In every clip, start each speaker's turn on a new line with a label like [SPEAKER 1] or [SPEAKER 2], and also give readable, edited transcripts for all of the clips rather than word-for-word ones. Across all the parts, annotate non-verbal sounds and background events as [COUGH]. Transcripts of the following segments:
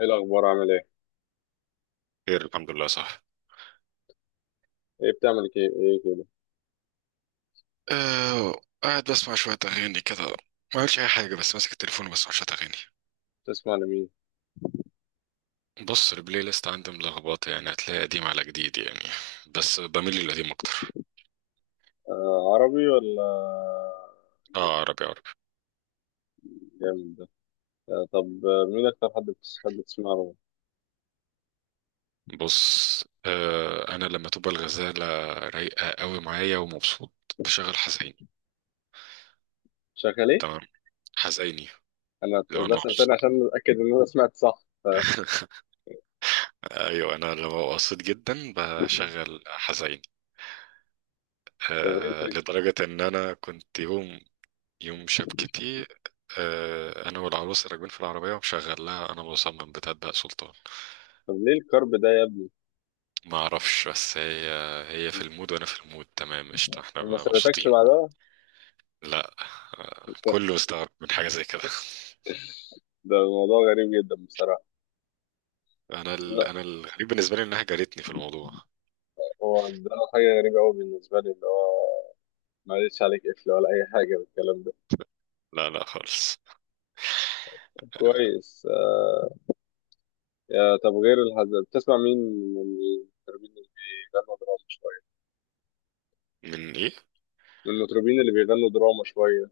[SPEAKER 1] ايه الاخبار؟ عامل ايه؟
[SPEAKER 2] خير الحمد لله، صح.
[SPEAKER 1] ايه بتعمل؟ ايه ايه كده؟
[SPEAKER 2] قاعد بسمع شوية أغاني كده، ما عملتش أي حاجة بس ماسك التليفون وبسمع شوية أغاني.
[SPEAKER 1] بتسمع لمين؟
[SPEAKER 2] بص، البلاي ليست عندي ملخبطة، يعني هتلاقي قديم على جديد يعني، بس بميل للقديم أكتر.
[SPEAKER 1] آه، عربي ولا
[SPEAKER 2] اه،
[SPEAKER 1] أجنبي؟
[SPEAKER 2] عربي عربي.
[SPEAKER 1] جامد ده. آه، طب مين اكتر حد بتحب تسمع له؟
[SPEAKER 2] بص أنا لما تبقى الغزالة رايقة قوي معايا ومبسوط بشغل حزيني.
[SPEAKER 1] شغال ايه؟
[SPEAKER 2] تمام، حزيني.
[SPEAKER 1] انا
[SPEAKER 2] لو أنا
[SPEAKER 1] بسأل تاني
[SPEAKER 2] مبسوط
[SPEAKER 1] عشان اتاكد ان انا سمعت صح [LAUGHS]
[SPEAKER 2] [LAUGHS] ايوه، انا لما ببقى مبسوط جدا بشغل حزين.
[SPEAKER 1] طب ايه الفكره؟
[SPEAKER 2] لدرجه ان انا كنت يوم، يوم شبكتي. انا والعروسه راكبين في العربيه ومشغل لها، انا مصمم بتبدأ سلطان.
[SPEAKER 1] طب ليه الكرب ده يا ابني؟
[SPEAKER 2] ما اعرفش، بس هي في المود وانا في المود، تمام قشطه، احنا
[SPEAKER 1] وما
[SPEAKER 2] بقى
[SPEAKER 1] سمعتكش
[SPEAKER 2] مبسوطين.
[SPEAKER 1] بعدها؟
[SPEAKER 2] لا.
[SPEAKER 1] ده
[SPEAKER 2] كله استغرب من حاجه زي كده [LAUGHS]
[SPEAKER 1] ده موضوع غريب جدا بصراحه. لا،
[SPEAKER 2] انا الغريب بالنسبه لي انها جارتني في الموضوع.
[SPEAKER 1] هو ده حاجه غريبه قوي بالنسبه لي، اللي هو ما قالتش عليك قفل ولا اي حاجه بالكلام ده؟
[SPEAKER 2] لا لا خالص.
[SPEAKER 1] كويس. يا طب، غير الهزل بتسمع مين من المطربين اللي بيغنوا دراما شوية؟
[SPEAKER 2] من ايه؟
[SPEAKER 1] من المطربين اللي بيغنوا دراما شوية.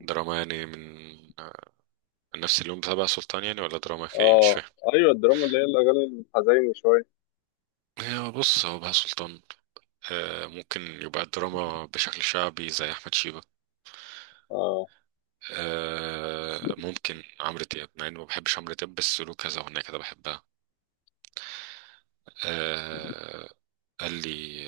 [SPEAKER 2] دراما يعني، من آه، نفس اليوم بتاع بقى سلطان يعني؟ ولا دراما ايه؟ مش
[SPEAKER 1] اه،
[SPEAKER 2] فاهم.
[SPEAKER 1] ايوه، الدراما اللي هي الاغاني الحزينة شوية.
[SPEAKER 2] هي بص، هو بقى سلطان ممكن يبقى الدراما بشكل شعبي زي احمد شيبة.
[SPEAKER 1] اه،
[SPEAKER 2] آه، ممكن عمرو دياب، مع اني ما بحبش عمرو دياب بس له كذا اغنيه كده بحبها. آه، قال لي،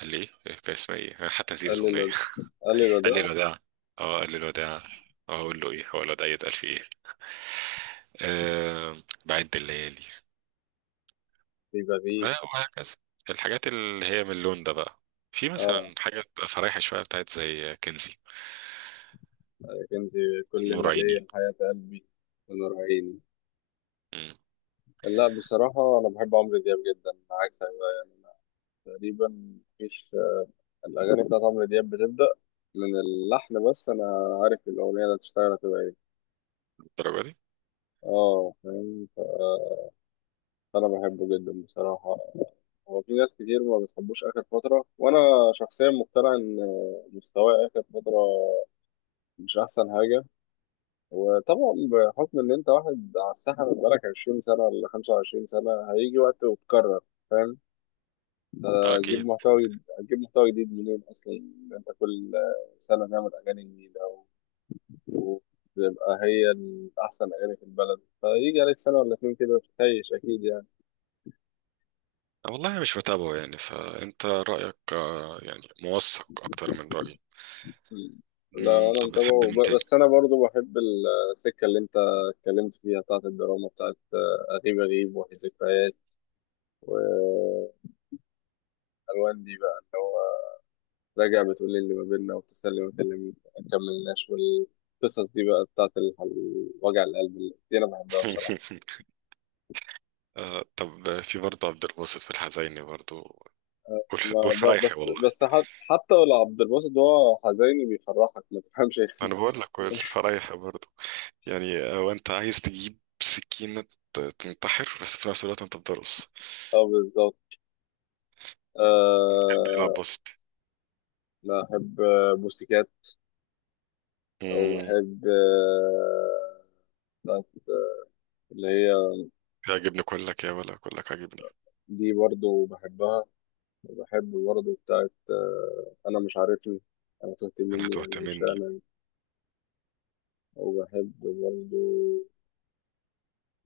[SPEAKER 2] قال لي إيه كان اسمها ايه؟ انا حتى نسيت
[SPEAKER 1] قال لي
[SPEAKER 2] الاغنيه.
[SPEAKER 1] الود- قال لي
[SPEAKER 2] [LAUGHS] قال لي
[SPEAKER 1] الوداع.
[SPEAKER 2] الوداع. اه، قال لي الوداع. اه، اقول له ايه؟ هو الوداع يتقال فيه ايه؟ آه، بعد الليالي.
[SPEAKER 1] في بغيب.
[SPEAKER 2] آه، وهكذا، الحاجات اللي هي من اللون ده بقى. في
[SPEAKER 1] اه،
[SPEAKER 2] مثلا حاجه بتبقى فرايحه شويه بتاعت زي كنزي،
[SPEAKER 1] يا كنزي، كل
[SPEAKER 2] نور
[SPEAKER 1] ما
[SPEAKER 2] عيني.
[SPEAKER 1] ليا الحياة قلبي ونور عيني.
[SPEAKER 2] مم،
[SPEAKER 1] لا، بصراحة أنا بحب عمرو دياب جدا، عكسك بقى، يعني أنا تقريبا مفيش، الأغاني بتاعت عمرو دياب بتبدأ من اللحن، بس أنا عارف الأغنية اللي هتشتغل هتبقى إيه.
[SPEAKER 2] الدرجه دي.
[SPEAKER 1] اه، فاهم. انا بحبه جدا بصراحه. هو في ناس كتير ما بتحبوش اخر فتره، وانا شخصيا مقتنع ان مستواه اخر فتره مش احسن حاجه. وطبعا بحكم ان انت واحد على الساحه بقالك 20 سنه ولا 25 سنه، هيجي وقت وتكرر، فاهم؟
[SPEAKER 2] آه،
[SPEAKER 1] هتجيب
[SPEAKER 2] اكيد.
[SPEAKER 1] محتوى هتجيب محتوى جديد منين اصلا، إن انت كل سنه نعمل اغاني جديده وتبقى هي احسن اغاني في البلد، فيجي عليك سنه ولا اتنين كده تخيش، اكيد يعني.
[SPEAKER 2] والله مش متابعه يعني، فانت رايك يعني موثق اكتر من رايي.
[SPEAKER 1] مم. لا،
[SPEAKER 2] مم،
[SPEAKER 1] انا
[SPEAKER 2] طب بتحب
[SPEAKER 1] متابعه
[SPEAKER 2] مين تاني؟
[SPEAKER 1] بس انا برضو بحب السكه اللي انت اتكلمت فيها بتاعت الدراما، بتاعت غريب، غريب، وفي ذكريات، والوان. دي بقى اللي هو راجع بتقول لي اللي ما بيننا، وبتسلم وتكلم ما كملناش، والقصص دي بقى بتاعت وجع القلب اللي دي انا بحبها بصراحه.
[SPEAKER 2] [LAUGHS] آه، طب في برضه عبد الباسط في الحزيني برضه،
[SPEAKER 1] ما ب...
[SPEAKER 2] والفرايحي،
[SPEAKER 1] بس
[SPEAKER 2] والله.
[SPEAKER 1] بس حت... حتى لو عبد الباسط هو حزيني بيفرحك ما تفهمش إيه.
[SPEAKER 2] أنا
[SPEAKER 1] [LAUGHS]
[SPEAKER 2] بقول لك والفرايحي برضه يعني، وأنت عايز تجيب سكينة تنتحر، بس في نفس الوقت أنت بتدرس.
[SPEAKER 1] اه، بالظبط.
[SPEAKER 2] بتحب يلعب
[SPEAKER 1] أه...
[SPEAKER 2] باسط؟
[SPEAKER 1] لا، احب بوسيكات.
[SPEAKER 2] مم،
[SPEAKER 1] وبحب بتاعت اللي هي.
[SPEAKER 2] يعجبني كلك يا ولا كلك عاجبني.
[SPEAKER 1] دي برضو بحبها. وبحب برضو بتاعت، أنا مش عارفني، أنا تهت
[SPEAKER 2] أنا
[SPEAKER 1] مني،
[SPEAKER 2] هتوهت
[SPEAKER 1] أنا مش
[SPEAKER 2] مني.
[SPEAKER 1] أنا. وبحب برضو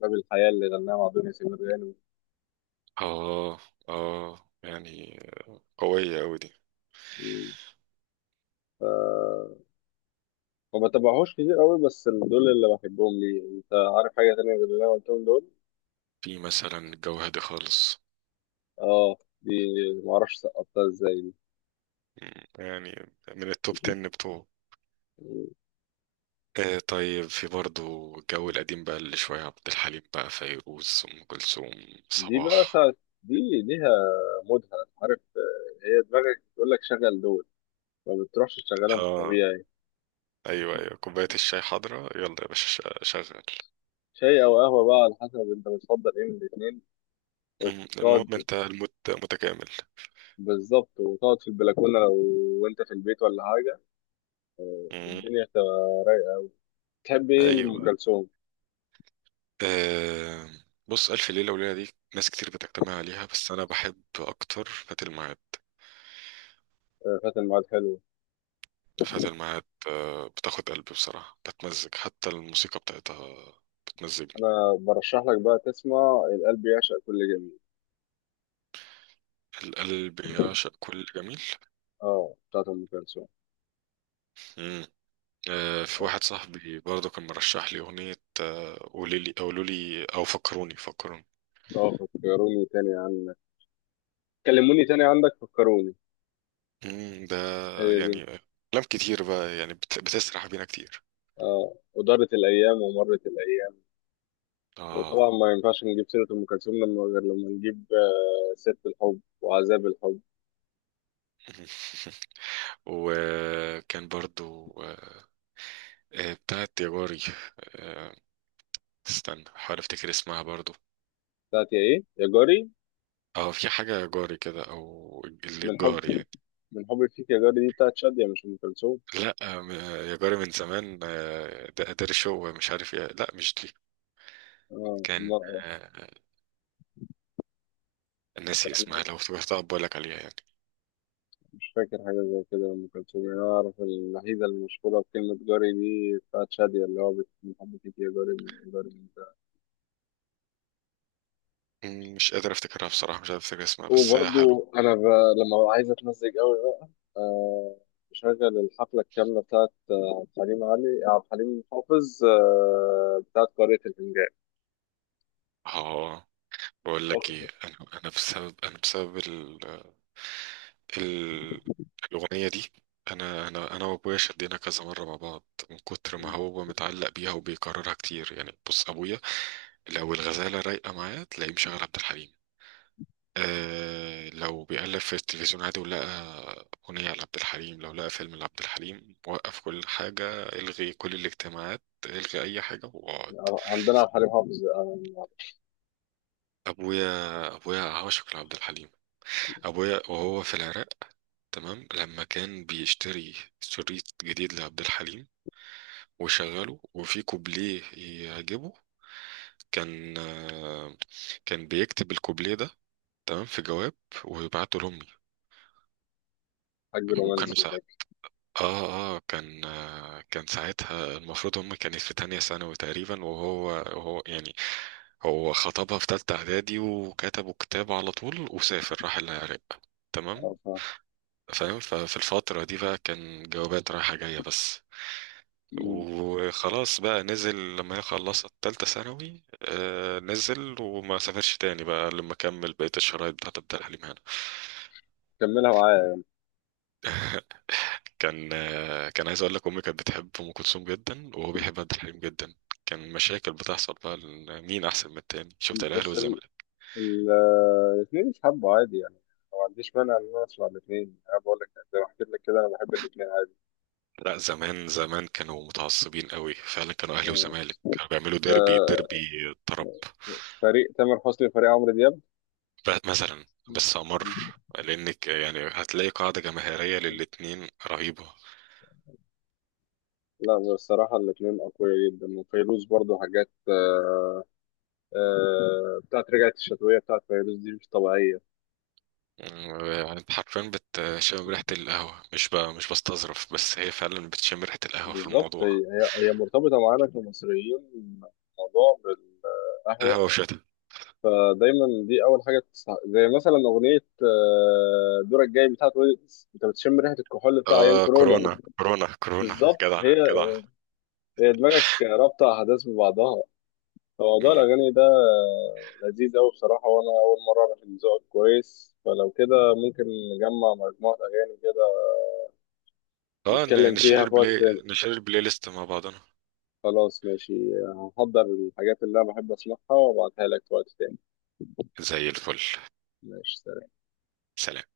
[SPEAKER 1] باب الحياة اللي غناها مع دنيا سمير غانم.
[SPEAKER 2] آه. آه يعني، قوية أوي دي.
[SPEAKER 1] ف... ما بتابعهوش كتير قوي، بس دول اللي بحبهم. ليه، انت عارف حاجة تانية غير اللي انا قلتهم دول؟
[SPEAKER 2] في مثلا الجو هادي خالص.
[SPEAKER 1] اه، دي ما اعرفش سقطتها ازاي دي.
[SPEAKER 2] مم، يعني من التوب 10 بتوعه. آه، طيب في برضو الجو القديم بقى، اللي شوية عبد الحليم بقى، فيروز، أم كلثوم،
[SPEAKER 1] دي بقى
[SPEAKER 2] صباح.
[SPEAKER 1] ساعة، دي ليها مودها، عارف؟ هي دماغك تقول لك شغل دول، ما بتروحش تشغلهم في
[SPEAKER 2] اه.
[SPEAKER 1] الطبيعي.
[SPEAKER 2] ايوه ايوه، كوباية الشاي حاضرة، يلا يا باشا، شغل.
[SPEAKER 1] شاي او قهوه بقى على حسب انت بتفضل ايه من الاثنين،
[SPEAKER 2] المهم
[SPEAKER 1] وتقعد.
[SPEAKER 2] انت الموت متكامل.
[SPEAKER 1] بالظبط، وتقعد في البلكونه، لو وانت في البيت ولا حاجه،
[SPEAKER 2] مم.
[SPEAKER 1] الدنيا هتبقى رايقه. تحب ايه لام
[SPEAKER 2] ايوه.
[SPEAKER 1] كلثوم؟
[SPEAKER 2] آه، بص، ألف ليلة وليلة دي ناس كتير بتجتمع عليها، بس أنا بحب أكتر فات الميعاد.
[SPEAKER 1] آه، فات الميعاد حلو.
[SPEAKER 2] فات الميعاد آه، بتاخد قلبي بصراحة، بتمزج حتى الموسيقى بتاعتها بتمزجني.
[SPEAKER 1] انا برشح لك بقى تسمع القلب يعشق كل جميل.
[SPEAKER 2] القلب يعشق كل جميل.
[SPEAKER 1] اه، بتاعت ام كلثوم.
[SPEAKER 2] آه، في
[SPEAKER 1] اه،
[SPEAKER 2] واحد صاحبي برضه كان مرشح لي أغنية قولي لي، قولوا لي أو فكروني فكروني.
[SPEAKER 1] فكروني تاني عنك، كلموني تاني عنك، فكروني.
[SPEAKER 2] ده
[SPEAKER 1] هي دي.
[SPEAKER 2] يعني أفلام كتير بقى يعني بتسرح بينا كتير.
[SPEAKER 1] اه، ودارت الايام ومرت الايام. وطبعا
[SPEAKER 2] آه.
[SPEAKER 1] ما ينفعش نجيب سيره ام كلثوم لما غير لما نجيب سيرة الحب وعذاب الحب.
[SPEAKER 2] [LAUGHS] وكان برضو بتاعت يا جاري. آه، استنى حاول افتكر اسمها برضو.
[SPEAKER 1] بتاعت يا ايه، يا جاري؟
[SPEAKER 2] اه، في حاجة يا جاري كده، او اللي
[SPEAKER 1] من حب
[SPEAKER 2] الجار يعني.
[SPEAKER 1] من حب فيك يا جاري، دي بتاعت شادية مش أم كلثوم.
[SPEAKER 2] لا يا جاري من زمان ده قدر شو مش عارف ايه، لا مش دي.
[SPEAKER 1] اه،
[SPEAKER 2] كان
[SPEAKER 1] لا.
[SPEAKER 2] آه، ناسي اسمها،
[SPEAKER 1] أنا
[SPEAKER 2] لو افتكرتها بقول لك عليها يعني.
[SPEAKER 1] مش فاكر حاجة زي كده لأم كلثوم. يعني أنا أعرف الوحيدة المشهورة بكلمة جاري دي بتاعت شادية، اللي هو من حب فيك يا جاري، من جاري من ده.
[SPEAKER 2] مم، مش قادر افتكرها بصراحة، مش قادر افتكر اسمها، بس هي حلو.
[SPEAKER 1] وبرضو لما ببقى عايز أتمزج أوي بقى، آه بشغل الحفلة الكاملة بتاعت عبد الحليم، علي عبد الحليم حافظ، بتاعت قارئة الفنجان.
[SPEAKER 2] اه. بقول لك ايه، انا انا بسبب، انا بسبب ال... الاغنية دي، انا وابويا شدينا كذا مرة مع بعض من كتر ما هو متعلق بيها وبيكررها كتير. يعني بص، ابويا لو الغزالة رايقة معايا تلاقيه مشغل عبد الحليم. آه، لو بيقلب في التلفزيون عادي ولقى أغنية لعبد الحليم، لو لقى فيلم لعبد الحليم، وقف كل حاجة، الغي كل الاجتماعات، الغي أي حاجة واقعد.
[SPEAKER 1] عندنا عبد الحليم حافظ، آه.
[SPEAKER 2] أبويا أبويا عاشق لعبد الحليم. أبويا وهو في العراق، تمام، لما كان بيشتري شريط جديد لعبد الحليم وشغله وفي كوبليه يعجبه، كان كان بيكتب الكوبليه ده، تمام، في جواب، ويبعته لأمي.
[SPEAKER 1] حاج رومانسي
[SPEAKER 2] وكانوا
[SPEAKER 1] شكله.
[SPEAKER 2] ساعات، اه كان كان ساعتها المفروض هم كانت في تانية ثانوي تقريبا، وهو يعني هو خطبها في تالتة اعدادي وكتبوا كتاب على طول وسافر راح العراق،
[SPEAKER 1] اه،
[SPEAKER 2] تمام.
[SPEAKER 1] فاهم.
[SPEAKER 2] فاهم، ففي الفترة دي بقى كان جوابات رايحة جاية بس.
[SPEAKER 1] مم.
[SPEAKER 2] وخلاص بقى نزل لما هي خلصت تالتة ثانوي، آه، نزل وما سافرش تاني بقى، لما كمل بقية الشرايط بتاعت عبد الحليم هنا.
[SPEAKER 1] كملها معايا.
[SPEAKER 2] كان كان عايز اقول لك، امي كانت بتحب ام كلثوم جدا، وهو بيحب عبد الحليم جدا، كان مشاكل بتحصل بقى لأن مين احسن من التاني، شفت الاهلي
[SPEAKER 1] بس
[SPEAKER 2] والزمالك.
[SPEAKER 1] ال- الاثنين مش حابه عادي يعني، ما عنديش مانع ان انا اسمع الاثنين. انا بقول لك زي ما حكيت لك كده، انا بحب الاثنين عادي.
[SPEAKER 2] لا زمان زمان كانوا متعصبين قوي فعلا، كانوا اهلي
[SPEAKER 1] آه.
[SPEAKER 2] وزمالك كانوا بيعملوا ديربي
[SPEAKER 1] آه.
[SPEAKER 2] ديربي طرب.
[SPEAKER 1] فريق تامر حسني وفريق عمرو دياب.
[SPEAKER 2] بقى مثلا
[SPEAKER 1] مم.
[SPEAKER 2] بس امر، لانك يعني هتلاقي قاعده جماهيريه
[SPEAKER 1] مم.
[SPEAKER 2] للاتنين رهيبه.
[SPEAKER 1] لا، بصراحة الاتنين أقوياء جدا. وفيروز برضو حاجات، بتاعت رجعت الشتوية، بتاعت فيروز دي مش طبيعية.
[SPEAKER 2] يعني انت حرفيا بتشم ريحه القهوه، مش بستظرف، بس هي فعلا بتشم ريحه القهوه في
[SPEAKER 1] بالظبط، هي
[SPEAKER 2] الموضوع.
[SPEAKER 1] هي هي مرتبطة معانا كمصريين موضوع بالقهوة.
[SPEAKER 2] قهوه وشتا.
[SPEAKER 1] دايما دي اول حاجه تسمع. زي مثلا اغنيه دورك جاي بتاعت ويجز، انت بتشم ريحه الكحول بتاع ايام
[SPEAKER 2] اه،
[SPEAKER 1] كورونا.
[SPEAKER 2] كورونا كورونا كورونا.
[SPEAKER 1] بالظبط.
[SPEAKER 2] جدع
[SPEAKER 1] هي
[SPEAKER 2] جدع.
[SPEAKER 1] هي دماغك رابطه احداث ببعضها. فموضوع
[SPEAKER 2] مم.
[SPEAKER 1] الاغاني ده لذيذ قوي بصراحه، وانا اول مره اعرف ان ذوقك كويس، فلو كده ممكن نجمع مجموعه اغاني كده،
[SPEAKER 2] اه،
[SPEAKER 1] نتكلم
[SPEAKER 2] نشير
[SPEAKER 1] فيها في وقت
[SPEAKER 2] البلاي،
[SPEAKER 1] تاني.
[SPEAKER 2] نشير البلاي ليست مع بعضنا.
[SPEAKER 1] خلاص، ماشي. هحضر الحاجات اللي انا بحب اسمعها وابعتها لك في وقت تاني.
[SPEAKER 2] زي الفل.
[SPEAKER 1] ماشي.
[SPEAKER 2] سلام.